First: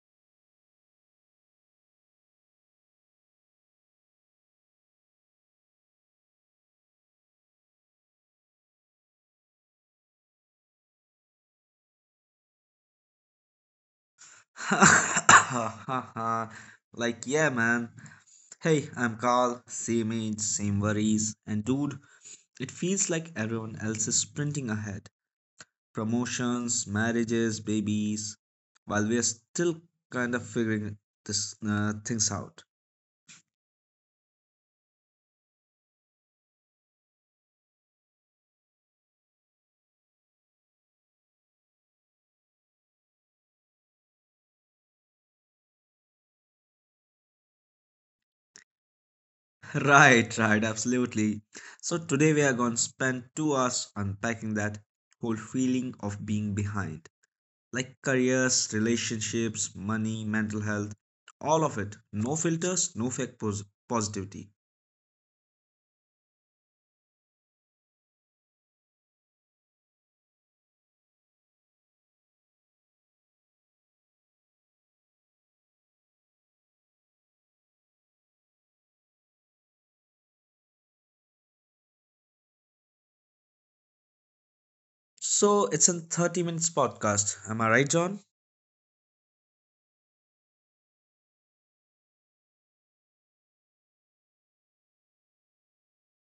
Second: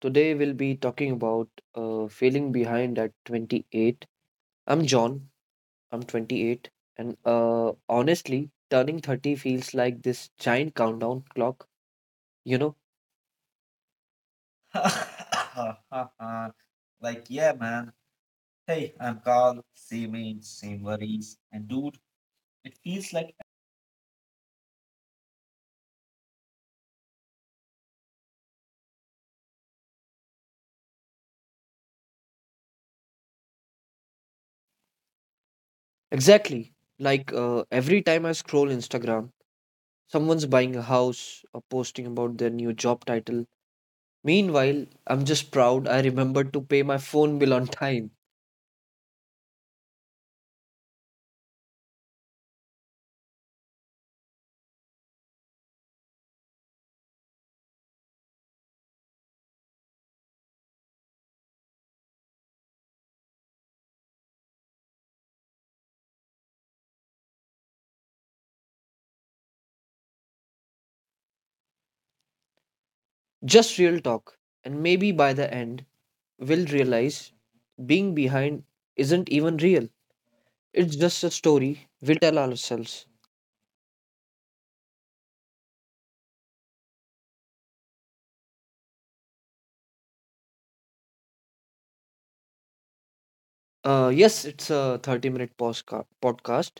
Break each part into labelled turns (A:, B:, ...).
A: Today we'll be talking about feeling behind at 28. I'm John, I'm 28, and honestly, turning 30 feels like this giant countdown clock, you know?
B: Like, yeah, man. Hey, I'm Carl, same age, same worries, and dude, it feels like everyone else is sprinting ahead. Promotions, marriages, babies, while we are still kind of figuring this things out.
A: Exactly. Like every time I scroll Instagram, someone's buying a house or posting about their new job title. Meanwhile, I'm just proud I remembered to pay my phone bill on time.
B: Right, right, absolutely. So today we are going to spend 2 hours unpacking that whole feeling of being behind, like careers, relationships, money, mental health, all of it. No filters, no fake positivity.
A: Just real talk, and maybe by the end, we'll realize being behind isn't even real. It's just a story we tell ourselves.
B: So it's a 30 minutes podcast. Am I right, John?
A: Yes, it's a 30 minute podcast.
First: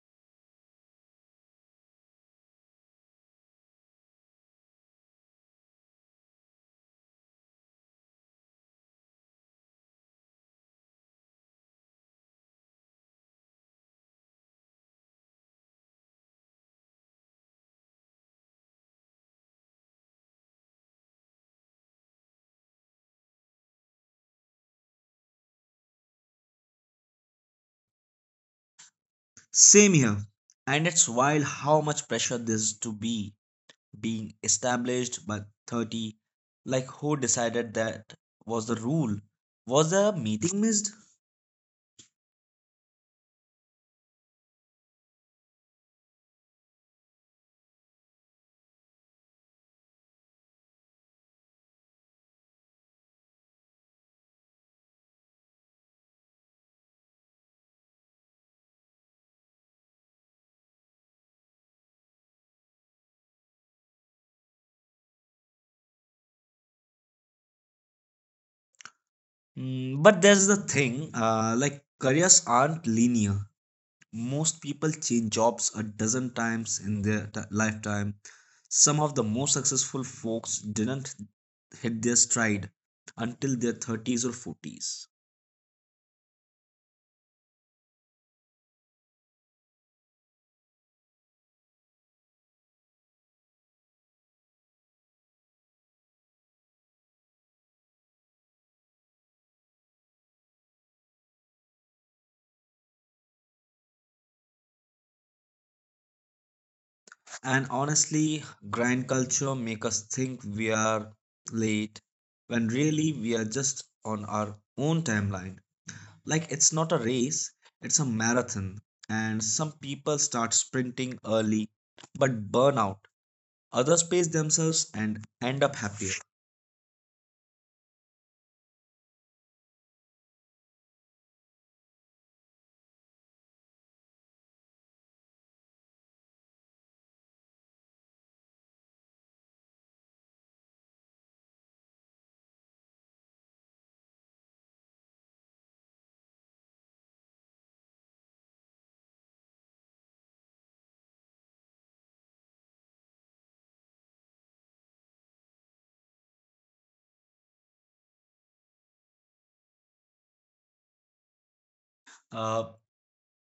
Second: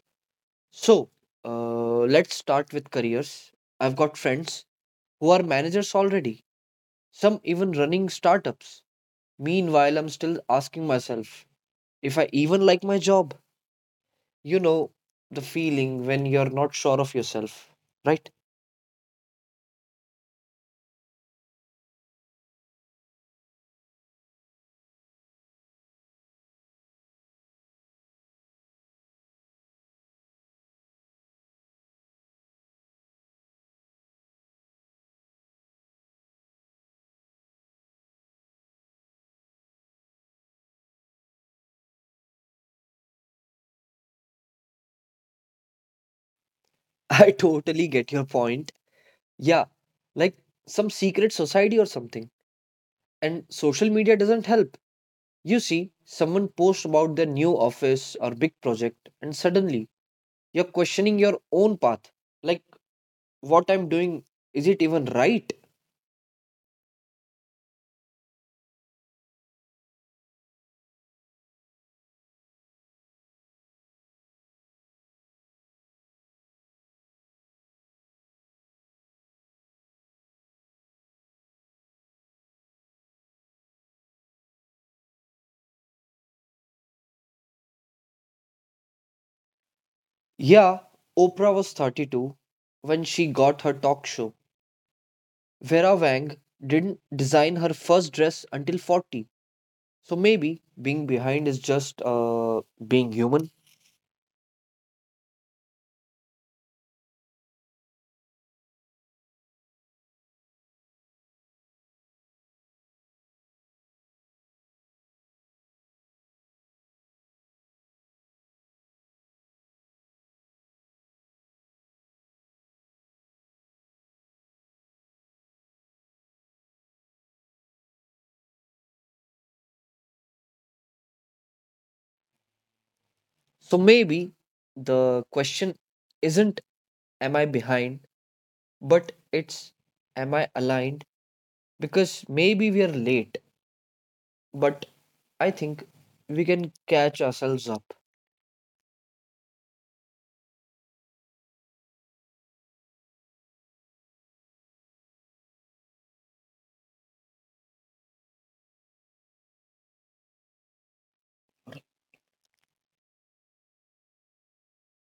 A: So, let's start with careers. I've got friends who are managers already, some even running startups. Meanwhile, I'm still asking myself if I even like my job. You know, the feeling when you're not sure of yourself, right?
B: Same here. And it's wild how much pressure this is to be being established by 30. Like who decided that was the rule? Was the meeting missed?
A: I totally get your point. Yeah, like some secret society or something. And social media doesn't help. You see, someone posts about their new office or big project, and suddenly you're questioning your own path. Like, what I'm doing, is it even right?
B: But there's the thing, like careers aren't linear. Most people change jobs a dozen times in their lifetime. Some of the most successful folks didn't hit their stride until their 30s or 40s.
A: Yeah, Oprah was 32 when she got her talk show. Vera Wang didn't design her first dress until 40. So maybe being behind is just being human.
B: And honestly, grind culture make us think we are late when really we are just on our own timeline. Like it's not a race, it's a marathon. And some people start sprinting early but burn out. Others pace themselves and end up happier.
A: So maybe the question isn't, am I behind? But it's, am I aligned? Because maybe we are late, but I think we can catch ourselves up.
B: Uh,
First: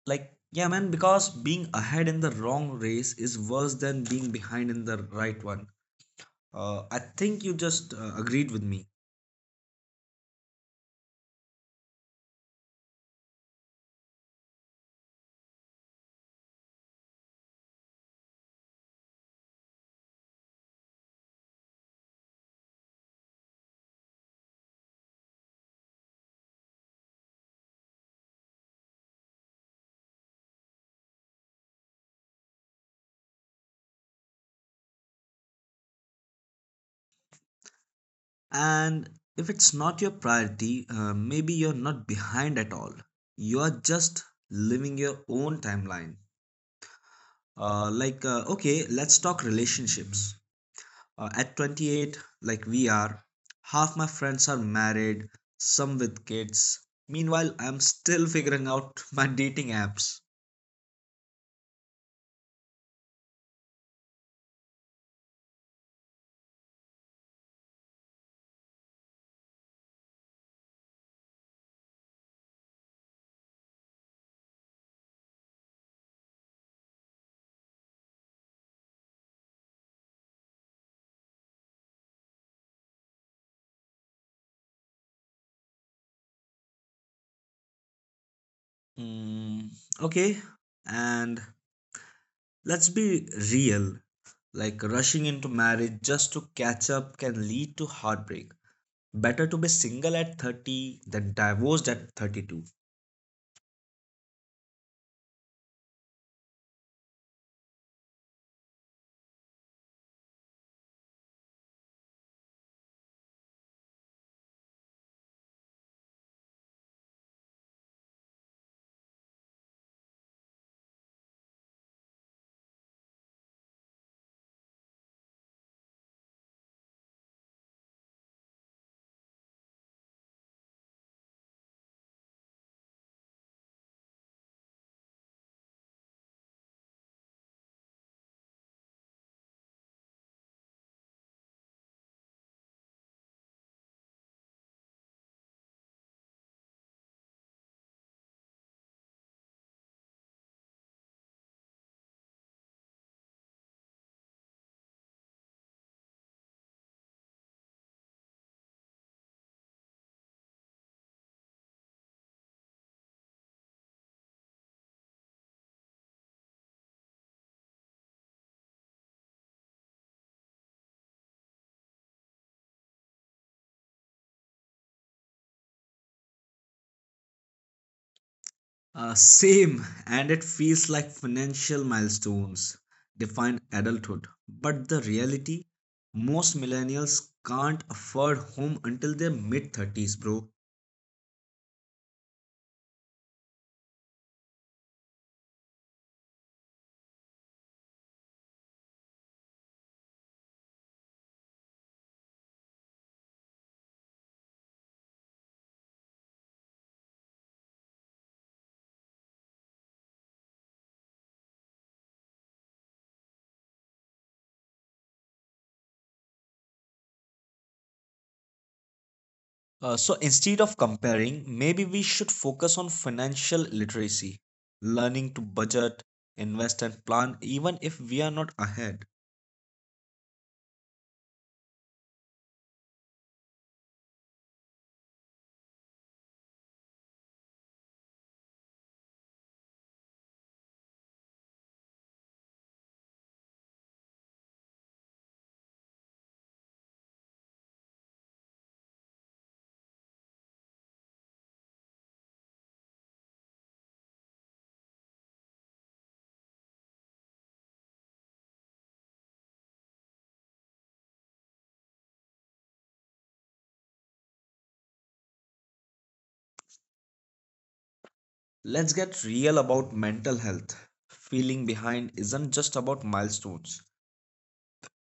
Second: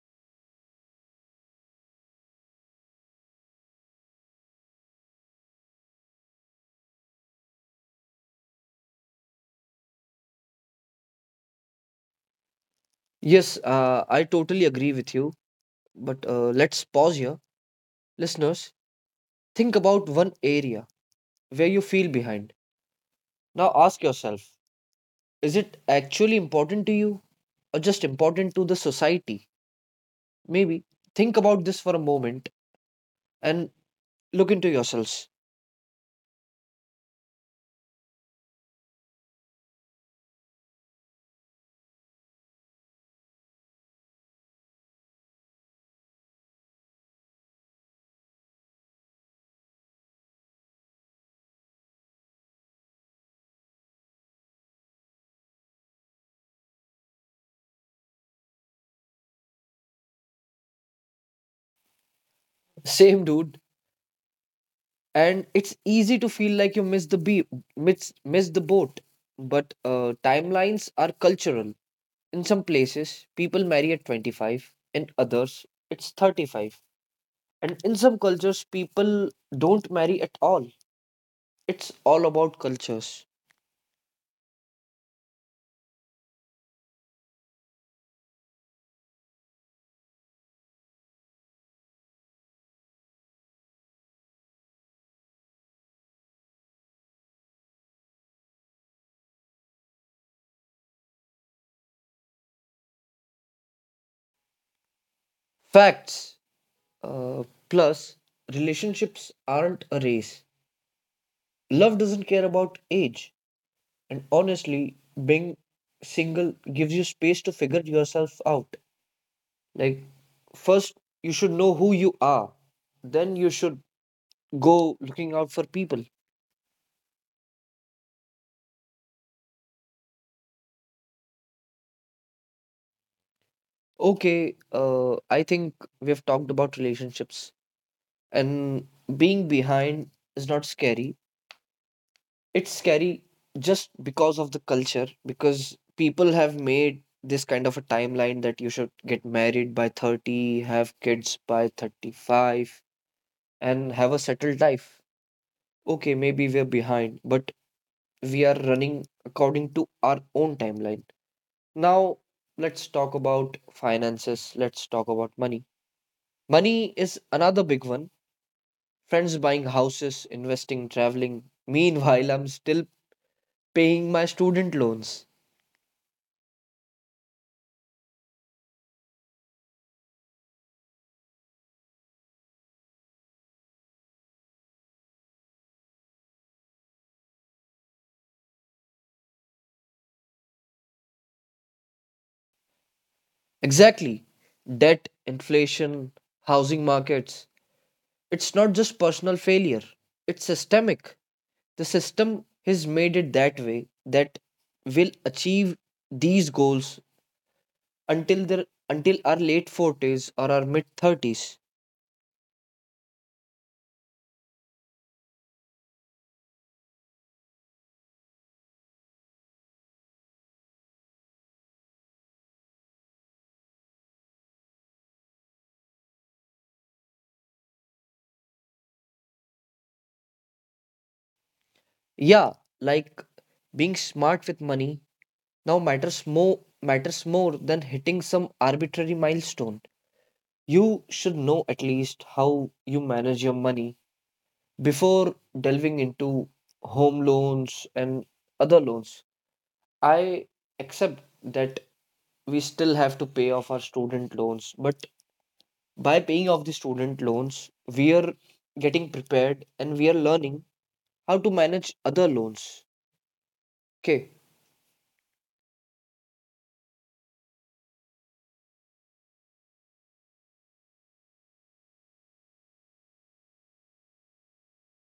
B: like, yeah, man, because being ahead in the wrong race is worse than being behind in the right one. I think you just agreed with me.
A: Yes, I totally agree with you, but let's pause here. Listeners, think about one area where you feel behind. Now ask yourself, is it actually important to you or just important to the society? Maybe think about this for a moment and look into yourselves.
B: And if it's not your priority, maybe you're not behind at all. You're just living your own timeline. Okay, let's talk relationships. At 28, like, we are half my friends are married, some with kids. Meanwhile, I'm still figuring out my dating apps.
A: Same dude. And it's easy to feel like you miss the boat, but timelines are cultural. In some places, people marry at 25, in others, it's 35. And in some cultures, people don't marry at all. It's all about cultures.
B: Mm, okay, and let's be real. Like rushing into marriage just to catch up can lead to heartbreak. Better to be single at 30 than divorced at 32.
A: Facts. Uh, Plus, relationships aren't a race. Love doesn't care about age. And honestly, being single gives you space to figure yourself out. Like, first, you should know who you are, then, you should go looking out for people. Okay, I think we have talked about relationships, and being behind is not scary. It's scary just because of the culture, because people have made this kind of a timeline that you should get married by 30, have kids by 35, and have a settled life. Okay, maybe we're behind, but we are running according to our own timeline. Now, let's talk about finances, let's talk about money. Money is another big one. Friends buying houses, investing, traveling. Meanwhile, I'm still paying my student loans.
B: Same, and it feels like financial milestones define adulthood. But the reality, most millennials can't afford home until their mid 30s, bro.
A: Exactly. Debt, inflation, housing markets. It's not just personal failure, it's systemic. The system has made it that way, that will achieve these goals until our late 40s or our mid 30s.
B: So instead of comparing, maybe we should focus on financial literacy, learning to budget, invest, and plan, even if we are not ahead.
A: Yeah, like being smart with money now matters more than hitting some arbitrary milestone. You should know at least how you manage your money before delving into home loans and other loans. I accept that we still have to pay off our student loans, but by paying off the student loans, we are getting prepared and we are learning how to manage other loans. Okay.
B: Let's get real about mental health. Feeling behind isn't just about milestones,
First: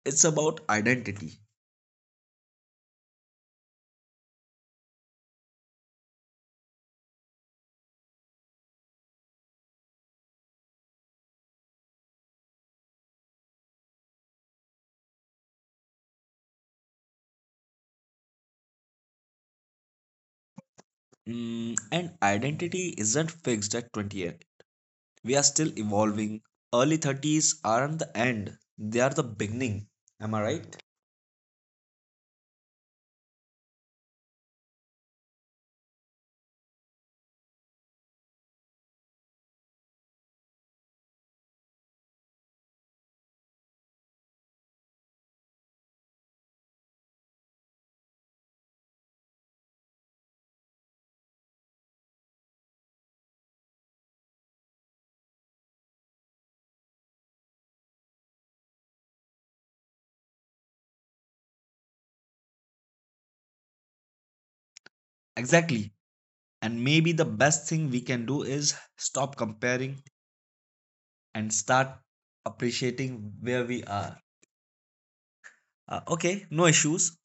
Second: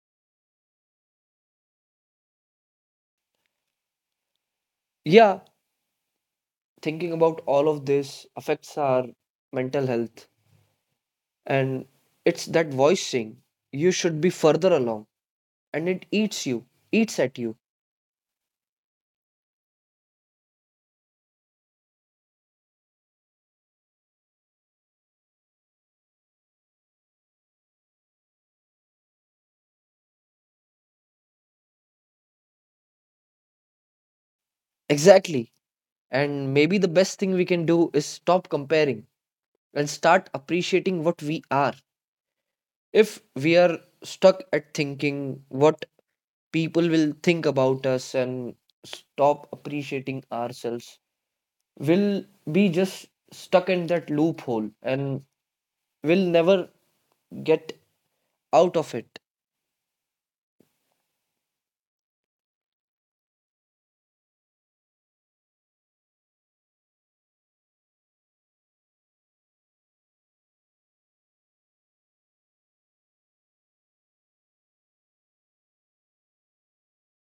B: it's about identity.
A: Yeah, thinking about all of this affects our mental health, and it's that voice saying you should be further along and it eats at you.
B: And identity isn't fixed at 28. We are still evolving. Early 30s aren't the end, they are the beginning. Am I right?
A: Exactly. And maybe the best thing we can do is stop comparing and start appreciating what we are. If we are stuck at thinking what people will think about us and stop appreciating ourselves, we'll be just stuck in that loophole and we'll never get out of it.
B: Exactly. And maybe the best thing we can do is stop comparing and start appreciating where we are. Okay, no issues.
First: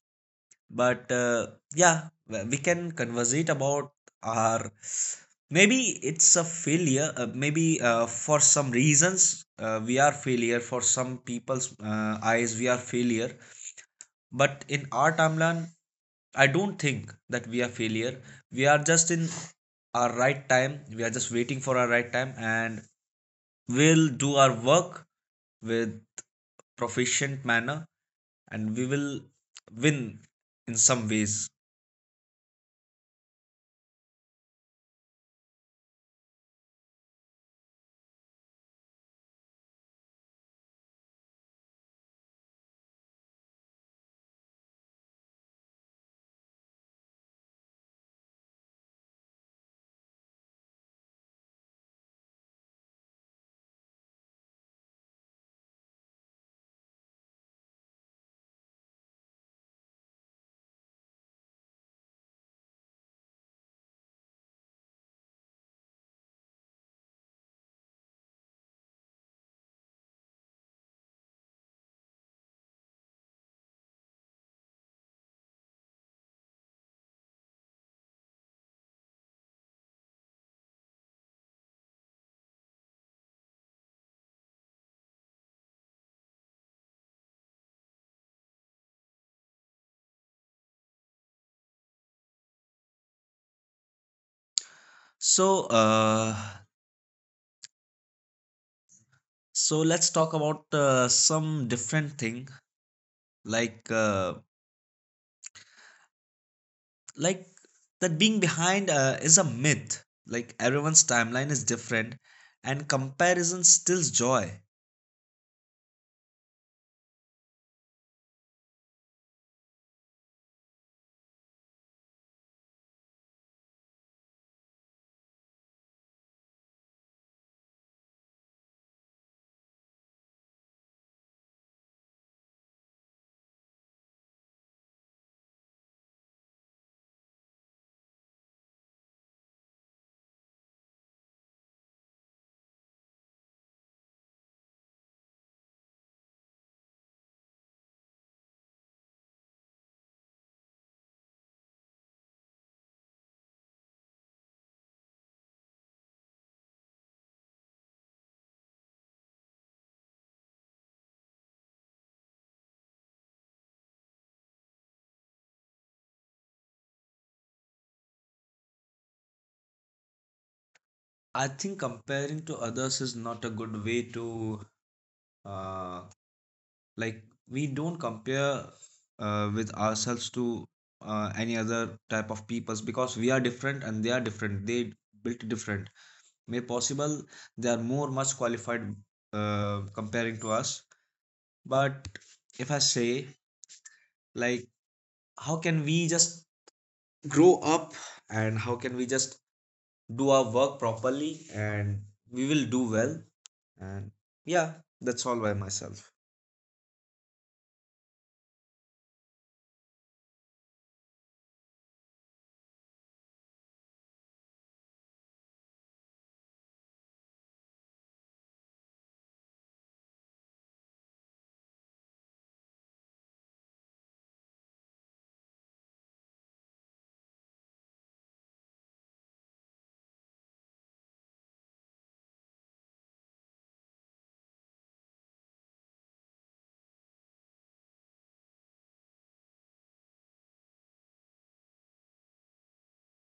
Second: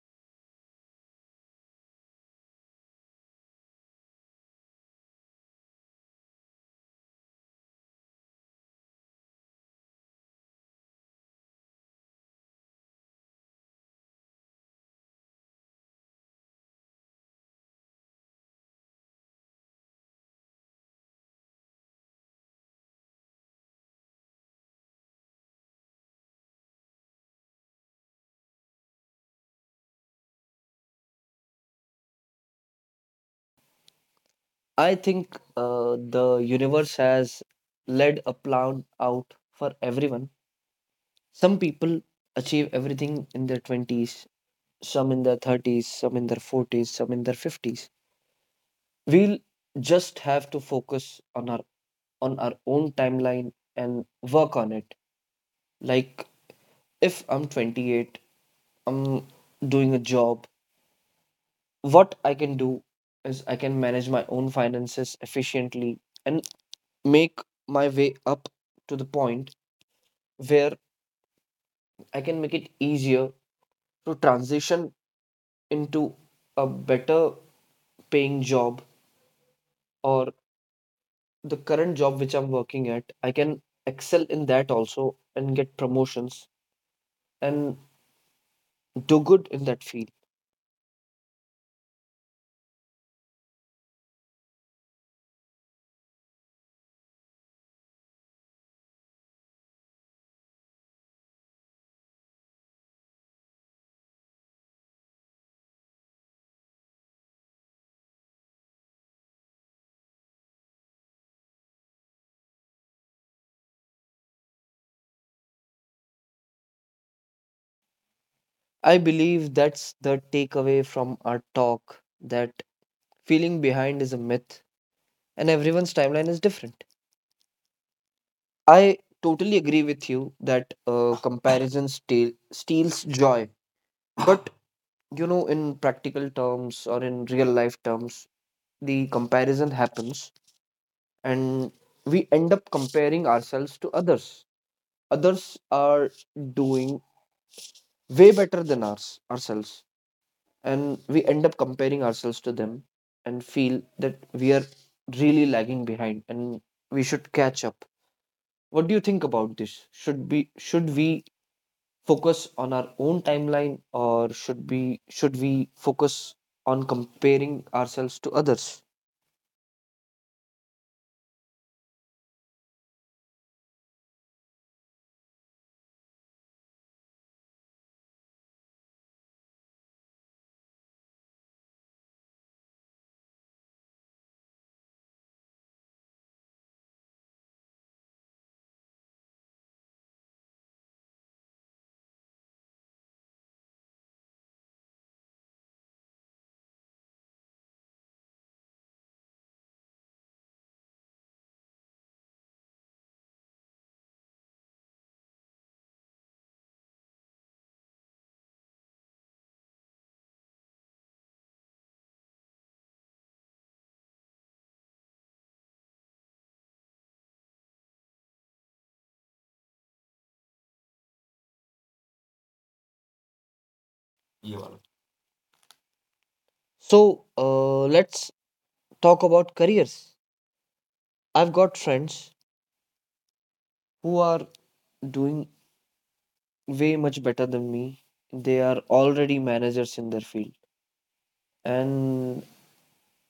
B: But yeah, we can conversate about our. Maybe it's a failure. Maybe for some reasons we are failure. For some people's eyes, we are failure. But in our timeline, I don't think that we are failure. We are just in our right time. We are just waiting for our right time, and we'll do our work with proficient manner, and we will win in some ways.
A: I think the universe has led a plan out for everyone. Some people achieve everything in their 20s, some in their 30s, some in their 40s, some in their 50s. We'll just have to focus on our own timeline and work on it. Like if I'm 28, I'm doing a job, what I can do is I can manage my own finances efficiently and make my way up to the point where I can make it easier to transition into a better paying job, or the current job which I'm working at, I can excel in that also and get promotions and do good in that field.
B: So, uh, so, let's talk about some different thing, like uh, like that being behind is a myth. Like everyone's timeline is different, and comparison steals joy.
A: I believe that's the takeaway from our talk, that feeling behind is a myth and everyone's timeline is different. I totally agree with you that comparison steals joy. But you know, in practical terms or in real life terms, the comparison happens and we end up comparing ourselves to others. Others are doing way better than ourselves, and we end up comparing ourselves to them and feel that we are really lagging behind and we should catch up. What do you think about this? Should we focus on our own timeline, or should we focus on comparing ourselves to others?
B: I think comparing to others is not a good way to. uh, like, we don't compare with ourselves to any other type of peoples, because we are different and they are different. They built different. May possible they are more much qualified comparing to us. But if I say, like, how can we just grow up, and how can we just do our work properly, and we will do well. And yeah, that's all by myself.
A: So, let's talk about careers. I've got friends who are doing way much better than me. They are already managers in their field. And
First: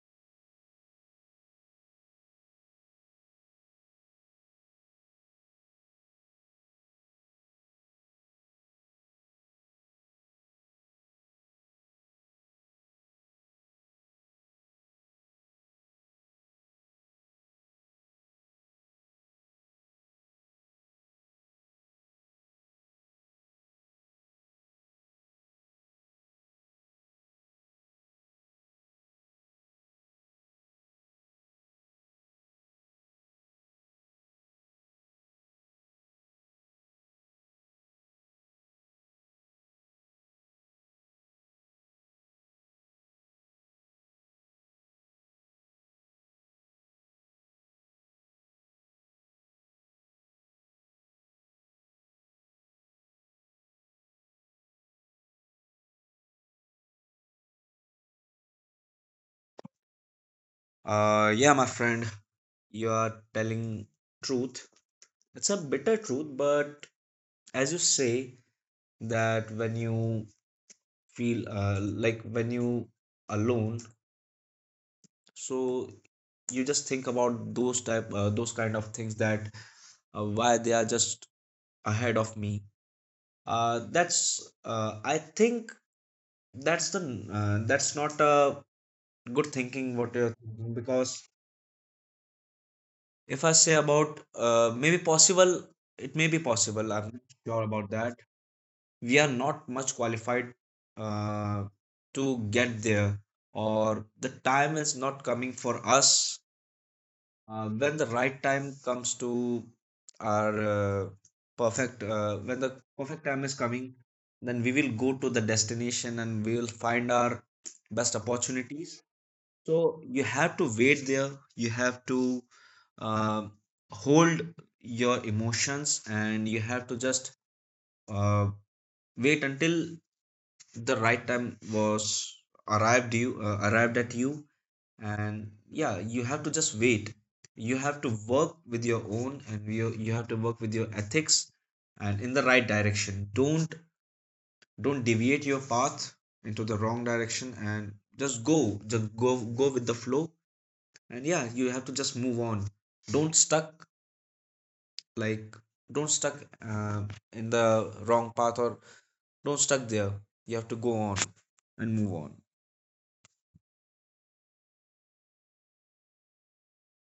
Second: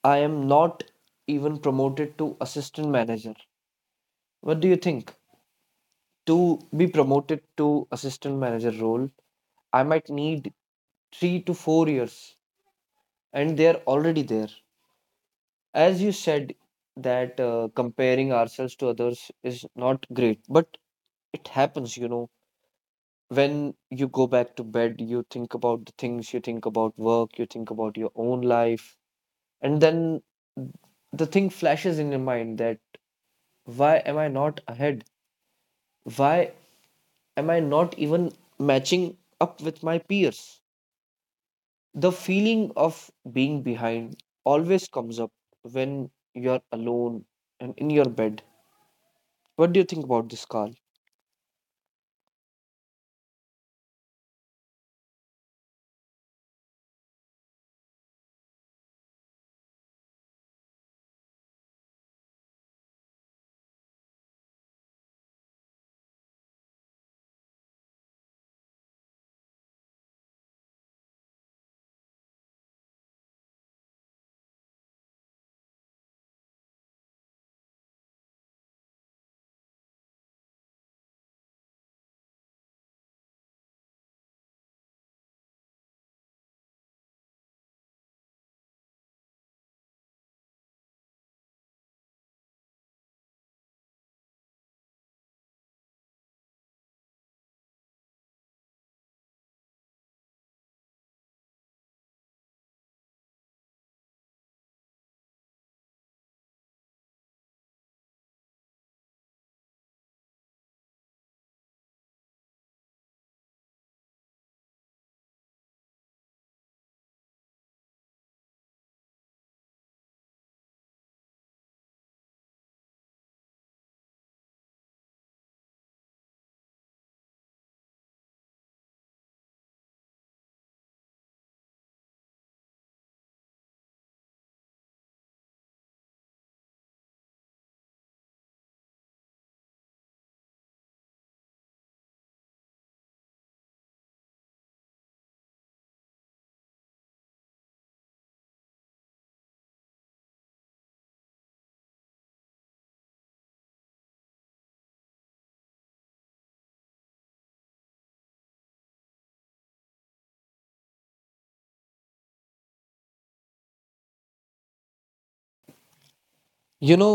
A: I am not even promoted to assistant manager. What do you think? To be promoted to assistant manager role, I might need 3 to 4 years, and they are already there. As you said, that comparing ourselves to others is not great, but it happens. When you go back to bed, you think about the things, you think about work, you think about your own life, and then the thing flashes in your mind that, why am I not ahead? Why am I not even matching up with my peers? The feeling of being behind always comes up when you're alone and in your bed. What do you think about this, Carl?
B: Yeah, my friend, you are telling truth. It's a bitter truth, but as you say, that when you feel like when you alone, so you just think about those kind of things, that why they are just ahead of me. That's I think that's the that's not a good thinking what you're thinking, because if I say about maybe possible, it may be possible. I'm not sure about that. We are not much qualified uh, to get there, or the time is not coming for us. When the right time comes to our perfect when the perfect time is coming, then we will go to the destination and we will find our best opportunities. So you have to wait there. You have to uh, hold your emotions, and you have to just uh, wait until the right time was arrived at you. And yeah, you have to just wait. You have to work with your own, and you have to work with your ethics and in the right direction. Don't deviate your path into the wrong direction, and just go go with the flow. And yeah, you have to just move on. Don't stuck like don't stuck uh, in the wrong path, or don't stuck there. You have to go on and move
A: You know,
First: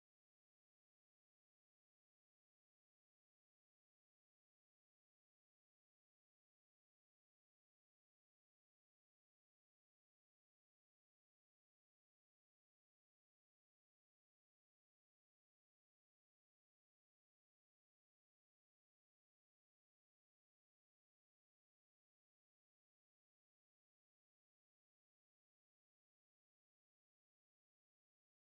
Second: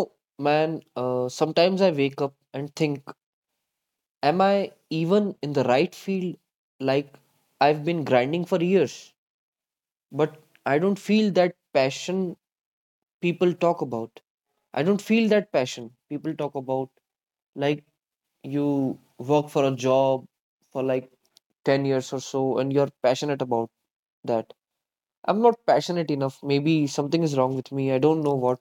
A: man, sometimes I wake up and think, am I even in the right field? Like, I've been grinding for years, but I don't feel that passion people talk about. I don't feel that passion people talk about. Like, you work for a job for like 10 years or so and you're passionate about that. I'm not passionate enough. Maybe something is wrong with me. I don't know what.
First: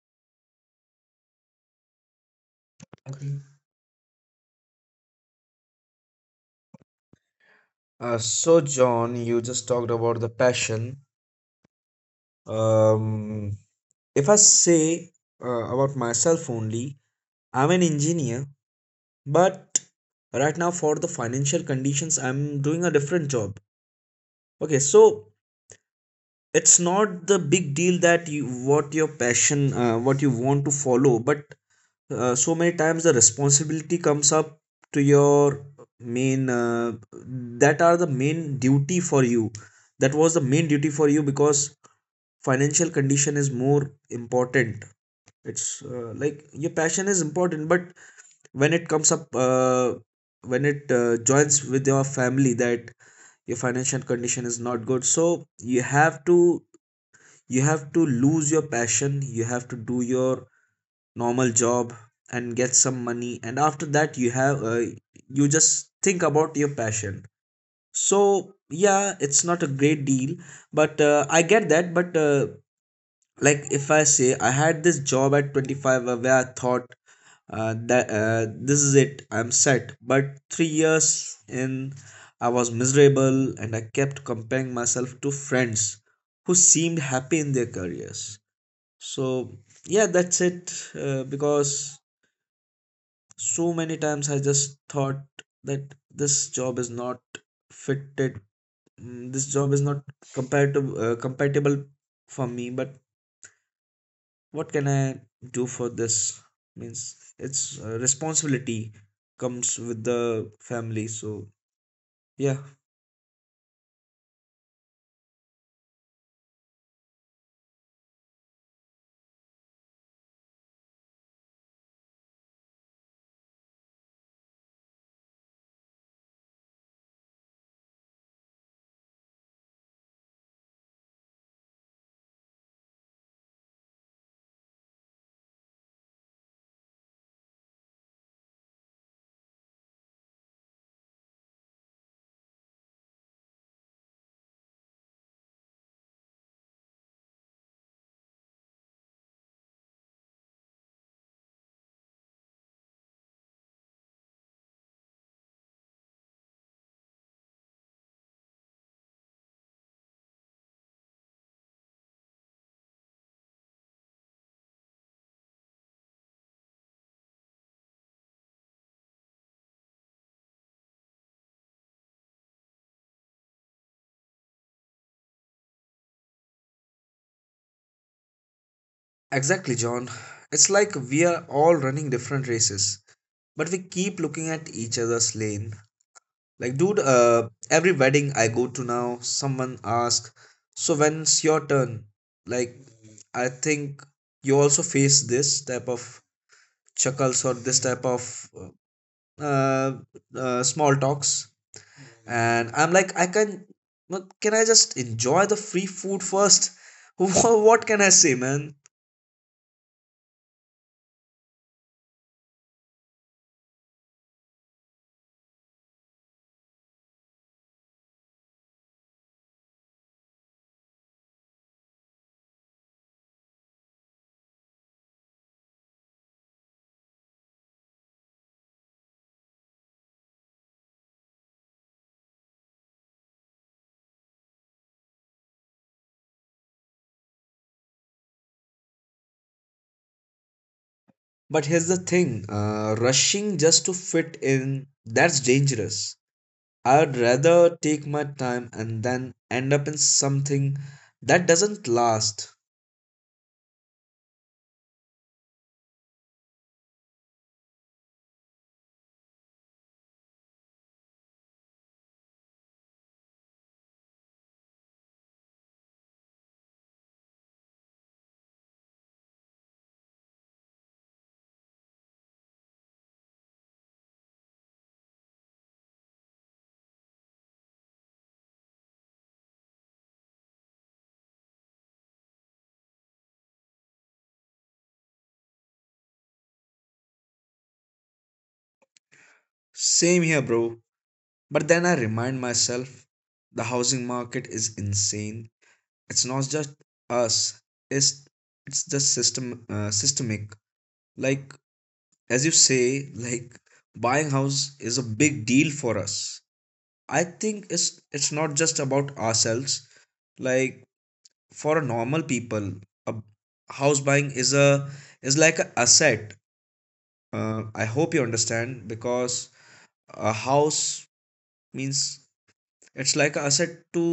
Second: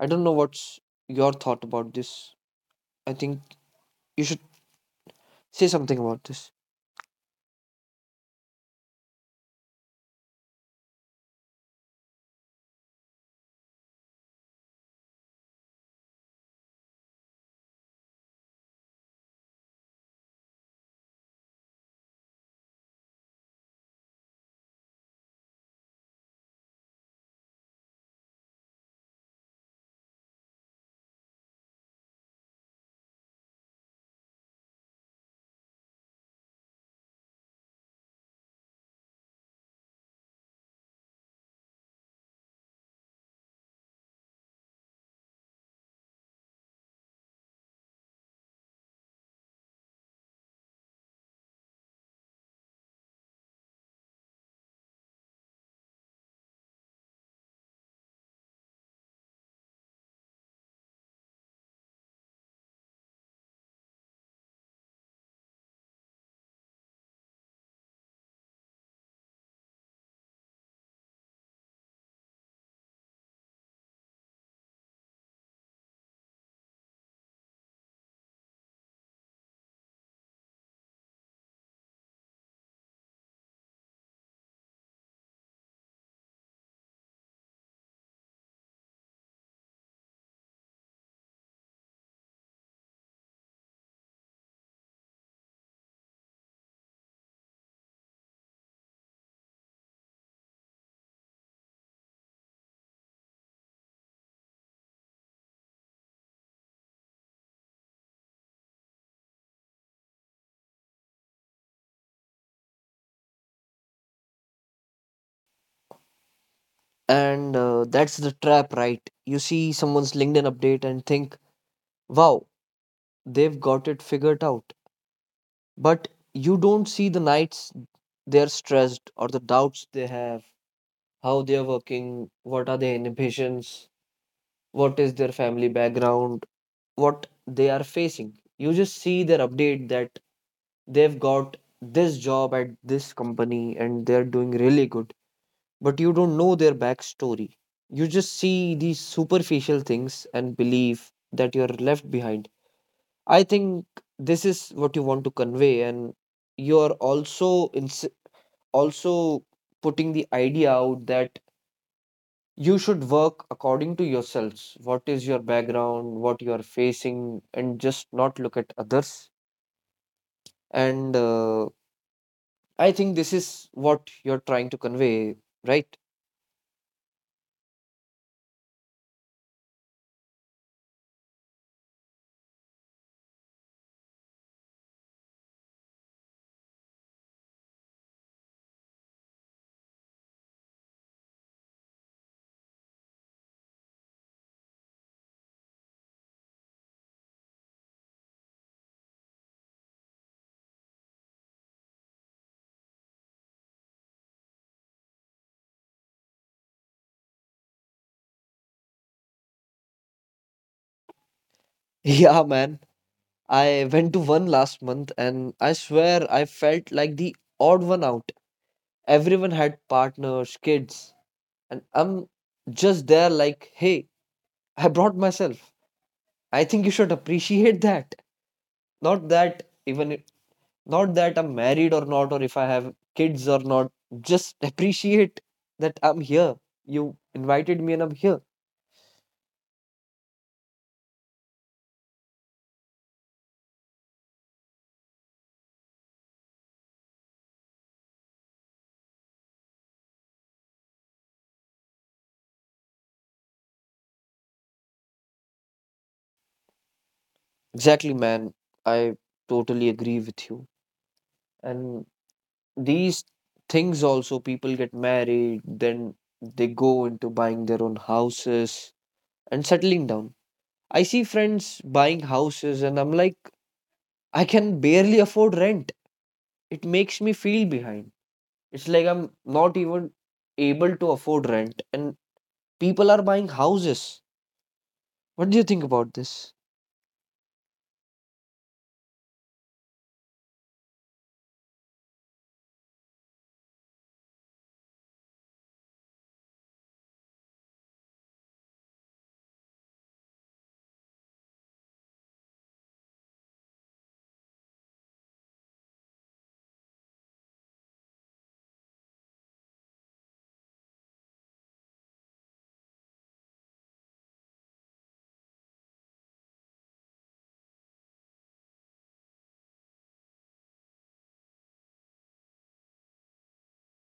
A: I don't know what's your thought about this. I think
B: on.
A: you should say something about this.
B: So, John, you just talked about the passion. Um, if I say about myself only, I'm an engineer, but right now, for the financial conditions, I'm doing a different job. Okay, so it's not the big deal that you what your passion, what you want to follow, but so many times the responsibility comes up to your main, that are the main duty for you that was the main duty for you, because financial condition is more important. It's like your passion is important, but when it comes up uh, when it joins with your family, that your financial condition is not good, so you have to lose your passion. You have to do your normal job and get some money, and after that, you just think about your passion. So yeah, it's not a great deal. But I get that. But like, if I say, I had this job at 25 where I thought that this is it, I'm set. But 3 years in, I was miserable, and I kept comparing myself to friends who seemed happy in their careers. So yeah, that's it. Because so many times I just thought that this job is not fitted. This job is not compatible to compatible for me. But what can I do for this? Means it's responsibility comes with the family. So yeah.
A: And that's the trap, right? You see someone's LinkedIn update and think, wow, they've got it figured out. But you don't see the nights they're stressed or the doubts they have, how they're working, what are their inhibitions, what is their family background, what they are facing. You just see their update that they've got this job at this company and they're doing really good, but you don't know their backstory. You just see these superficial things and believe that you're left behind. I think this is what you want to convey, and you're also insisting, also putting the idea out that you should work according to yourselves. What is your background, what you are facing, and just not look at others. And I think this is what you're trying to convey, right?
B: Exactly, John. It's like we are all running different races, but we keep looking at each other's lane. Like, dude, every wedding I go to now, someone asks, so when's your turn? Like, I think you also face this type of chuckles, or this type of uh, small talks. And I'm like, I can but can I just enjoy the free food first? What can I say, man?
A: Yeah, man. I went to one last month and I swear I felt like the odd one out. Everyone had partners, kids, and I'm just there like, hey, I brought myself. I think you should appreciate that. not that even not that I'm married or not, or if I have kids or not. Just appreciate that I'm here. You invited me and I'm here.
B: But here's the thing, rushing just to fit in, that's dangerous. I'd rather take my time and then end up in something that doesn't last.
A: Exactly, man. I totally agree with you. And these things also, people get married, then they go into buying their own houses and settling down. I see friends buying houses and I'm like, I can barely afford rent. It makes me feel behind. It's like I'm not even able to afford rent, and people are buying houses. What do you think about this?
B: Same here, bro. But then I remind myself the housing market is insane. It's not just us. It's it's just systemic. Like, as you say, like, buying house is a big deal for us. I think it's not just about ourselves. Like, for a normal people, a house buying is like an asset. I hope you understand, because a house means it's like an asset to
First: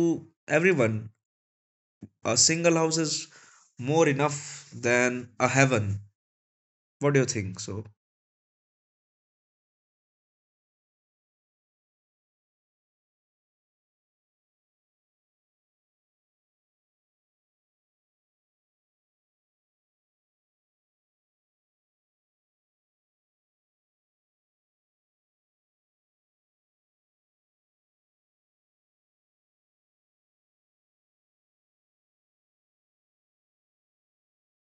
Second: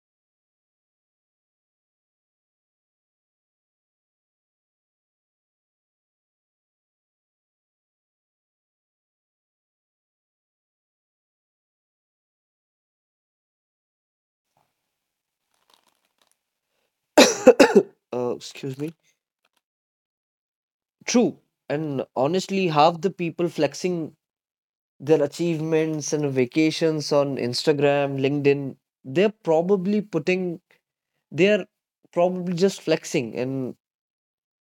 B: everyone. A single house is more enough than a heaven. What do you think, so?
A: Excuse me. True. And honestly, half the people flexing their achievements and vacations on Instagram, LinkedIn, they're probably putting, they're probably just flexing, and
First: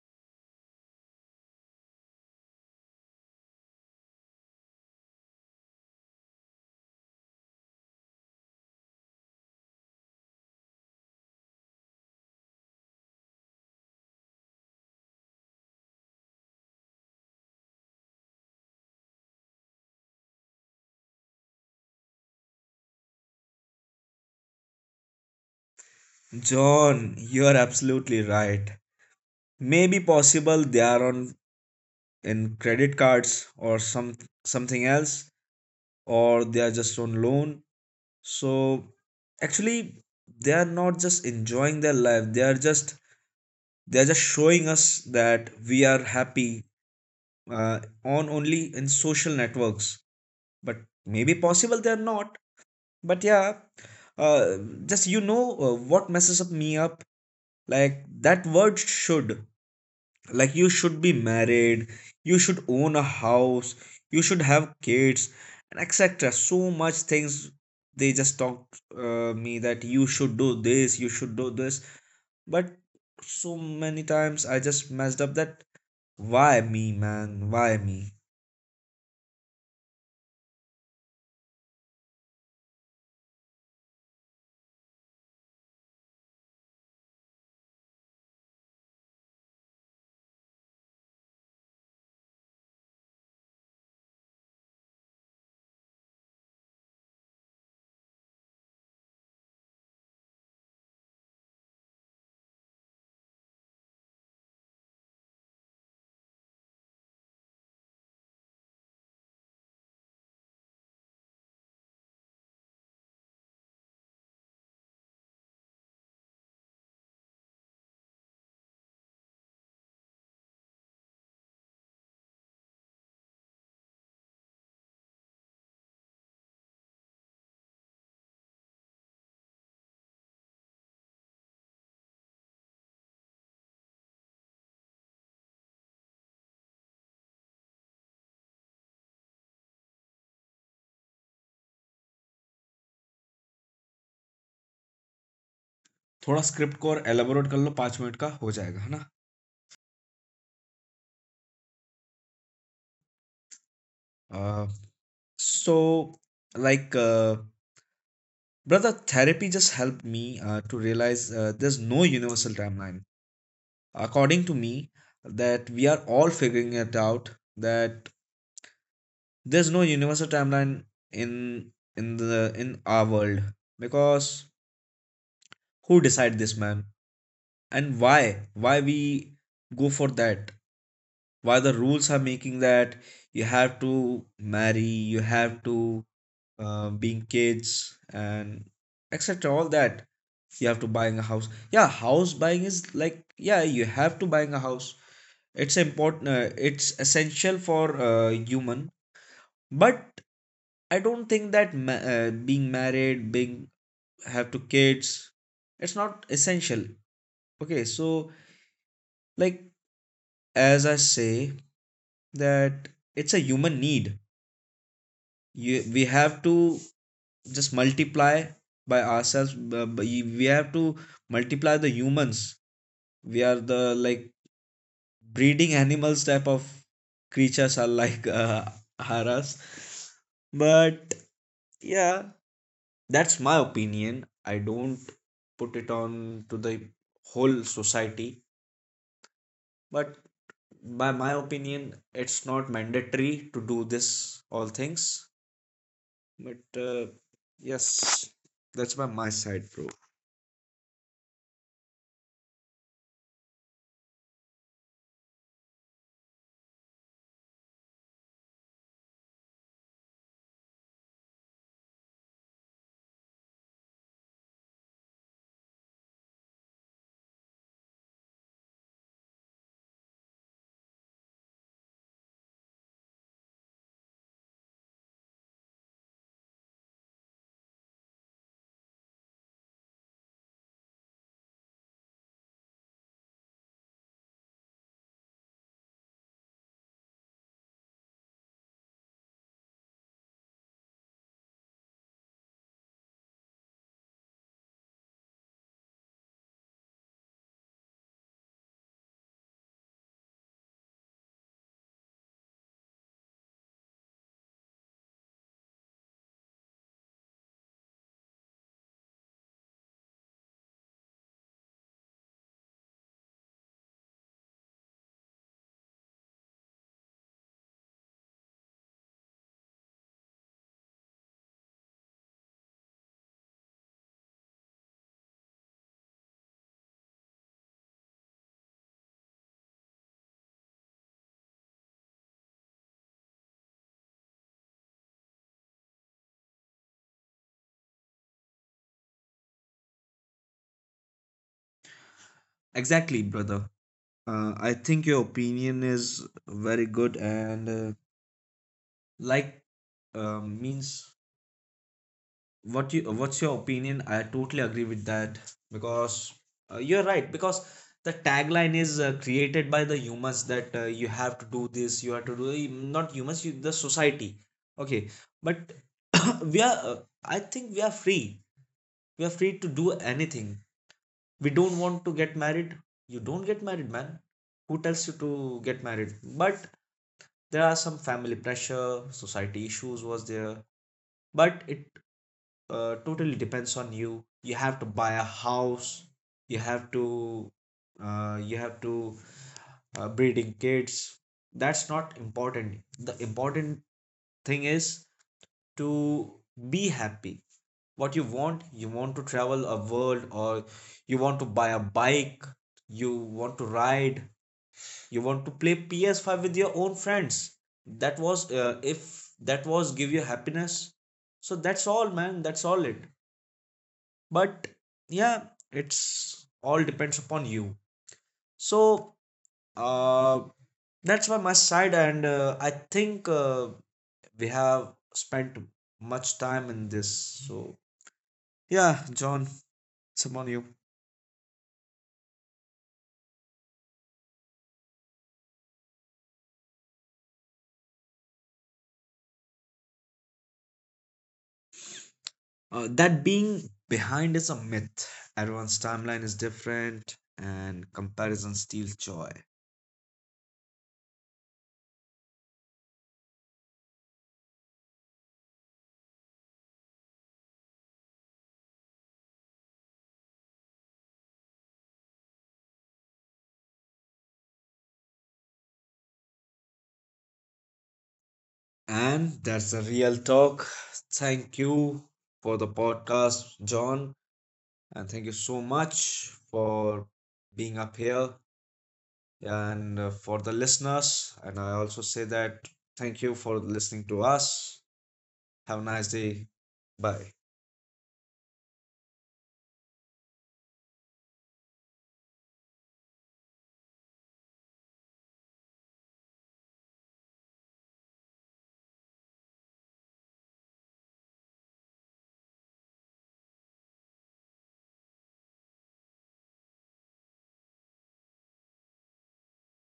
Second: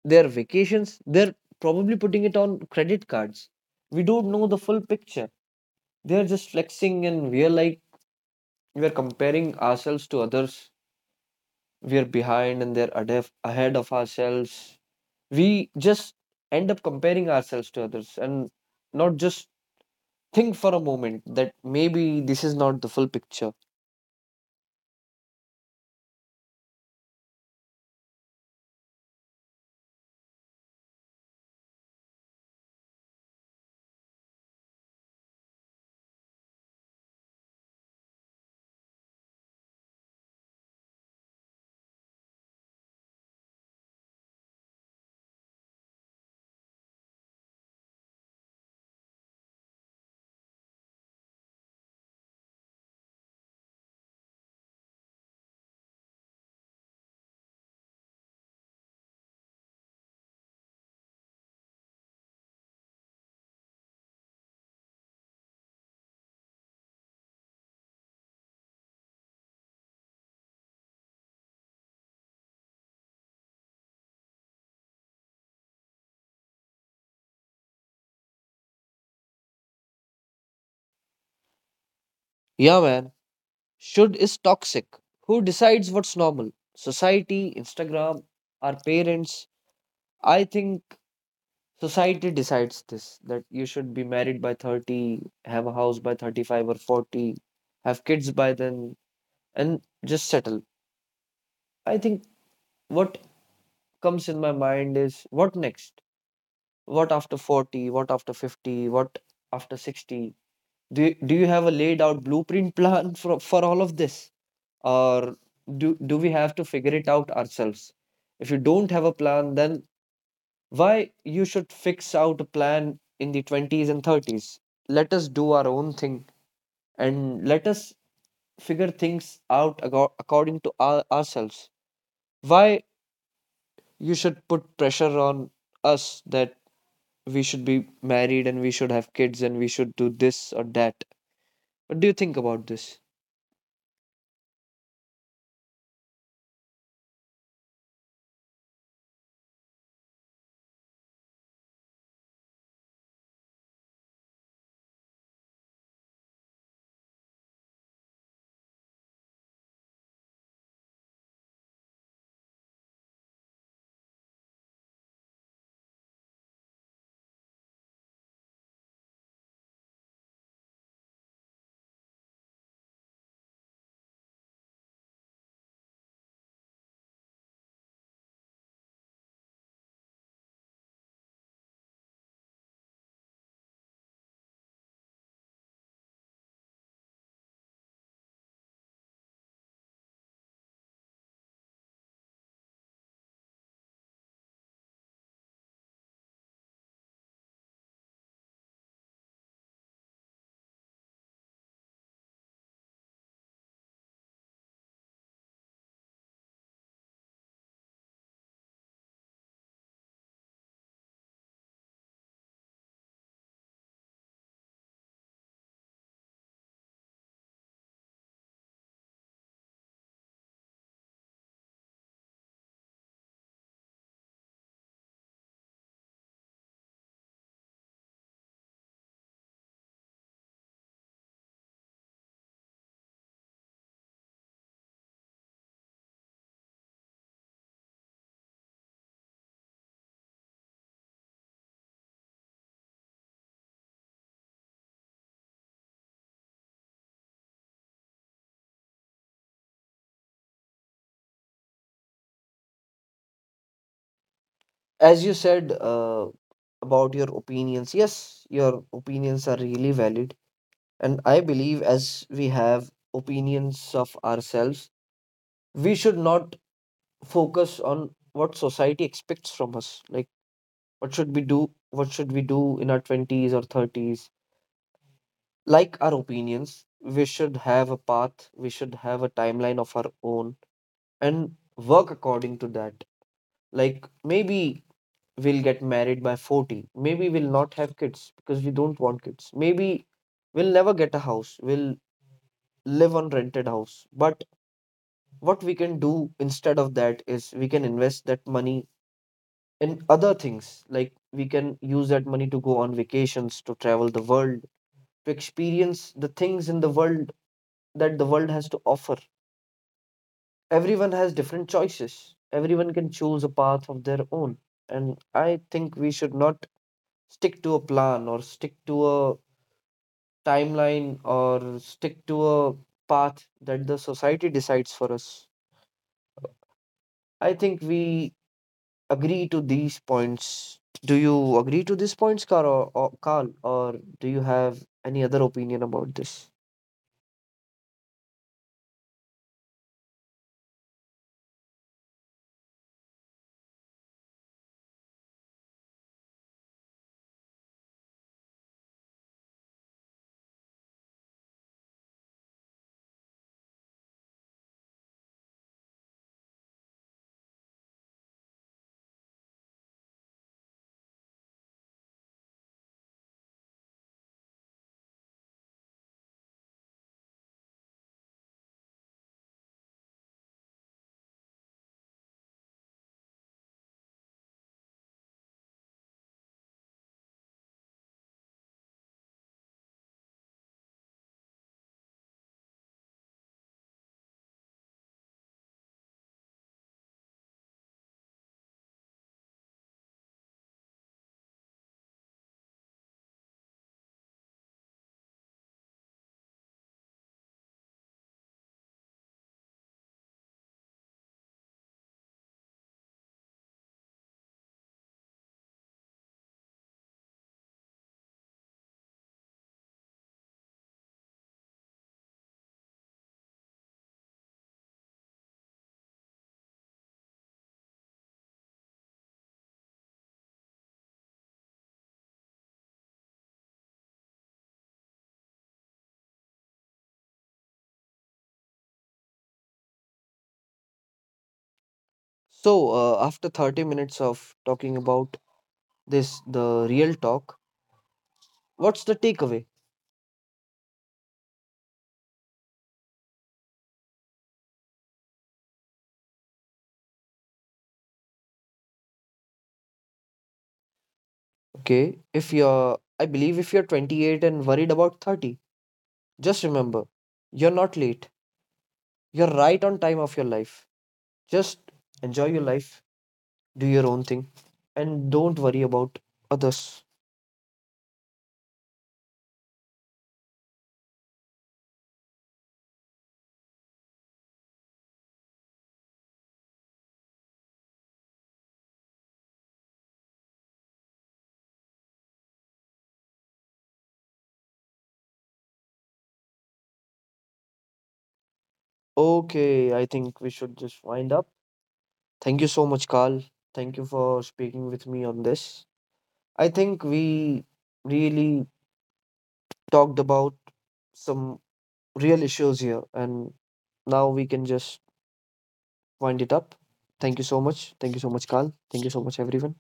A: their vacations, they're probably putting it on credit cards. We don't know the full picture. They're just flexing, and we're like, we're comparing ourselves to others. We are behind and they're ahead of ourselves. We just end up comparing ourselves to others and not just think for a moment that maybe this is not the full picture.
B: John, you're absolutely right. Maybe possible they are on in credit cards or something else, or they are just on loan. So actually they are not just enjoying their life. They are just showing us that we are happy, uh, on only in social networks. But maybe possible they are not. But yeah, uh, just, you know, what messes up me up. Like, that word should. Like, you should be married, you should own a house, you should have kids, and etc, so much things. They just talk, me that you should do this, but so many times I just messed up that, why me, man, why me?
A: Yeah, man. Should is toxic. Who decides what's normal? Society, Instagram, our parents. I think society decides this, that you should be married by 30, have a house by 35 or 40, have kids by then, and just settle. I think what comes in my mind is, what next? What after 40? What after 50? What after 60? Do you have a laid out blueprint plan for all of this? Or do we have to figure it out ourselves? If you don't have a plan, then why you should fix out a plan in the 20s and 30s? Let us do our own thing and let us figure things out according to ourselves. Why you should put pressure on us that we should be married and we should have kids and we should do this or that. What do you think about this?
B: थोड़ा script को और elaborate कर लो पाँच minute का हो जाएगा है ना. Uh, so like uh, brother, therapy just helped me to realize there's no universal timeline, according to me, that we are all figuring it out, that there's no universal timeline in in our world. Because who decide this, man? And why we go for that? Why the rules are making that you have to marry, you have to being kids, and etc, all that. You have to buying a house. Yeah, house buying is like, yeah, you have to buying a house. It's important. It's essential for human. But I don't think that being married, being have two kids, it's not essential. Okay, so like, as I say, that it's a human need. We have to just multiply by ourselves. We have to multiply the humans. We are the, like, breeding animals type of creatures, are like, are us. But yeah, that's my opinion. I don't put it on to the whole society, but by my opinion, it's not mandatory to do this all things. But yes, that's by my side, bro.
A: As you said about your opinions, yes, your opinions are really valid. And I believe as we have opinions of ourselves, we should not focus on what society expects from us. Like, what should we do? What should we do in our 20s or 30s? Like our opinions, we should have a path, we should have a timeline of our own, and work according to that. Like maybe we'll get married by 40. Maybe we'll not have kids because we don't want kids. Maybe we'll never get a house. We'll live on rented house. But what we can do instead of that is we can invest that money in other things. Like we can use that money to go on vacations, to travel the world, to experience the things in the world that the world has to offer. Everyone has different choices. Everyone can choose a path of their own. And I think we should not stick to a plan or stick to a timeline or stick to a path that the society decides for us. I think we agree to these points. Do you agree to these points, Carl, or do you have any other opinion about this?
B: Exactly, brother. I think your opinion is very good, and like means what you what's your opinion, I totally agree with that. Because you're right, because the tagline is created by the humans, that you have to do this, you have to do. Not humans, the society. Okay. But we are I think we are free. We are free to do anything. We don't want to get married. You don't get married, man. Who tells you to get married? But there are some family pressure, society issues was there. But it totally depends on you. You have to buy a house. you have to you have to breeding kids. That's not important. The important thing is to be happy. What you want, you want to travel a world, or you want to buy a bike, you want to ride, you want to play PS5 with your own friends. That was if that was give you happiness. So that's all, man. That's all it. But yeah, it's all depends upon you. So uh that's why my side. And I think, we have spent much time in this. So yeah, John, it's upon you.
A: So, after 30 minutes of talking about this, the real talk, what's the takeaway?
B: That being behind is a myth. Everyone's timeline is different, and comparison steals joy.
A: Okay, if you're, I believe if you're 28 and worried about 30, just remember, you're not late. You're right on time of your life. Just enjoy your life, do your own thing, and don't worry about others.
B: And that's a real talk. Thank you for the podcast, John. And thank you so much for being up here, and for the listeners. And I also say that thank you for listening to us. Have a nice day. Bye.
A: Okay, I think we should just wind up. Thank you so much, Carl. Thank you for speaking with me on this. I think we really talked about some real issues here, and now we can just wind it up. Thank you so much. Thank you so much, Carl. Thank you so much, everyone.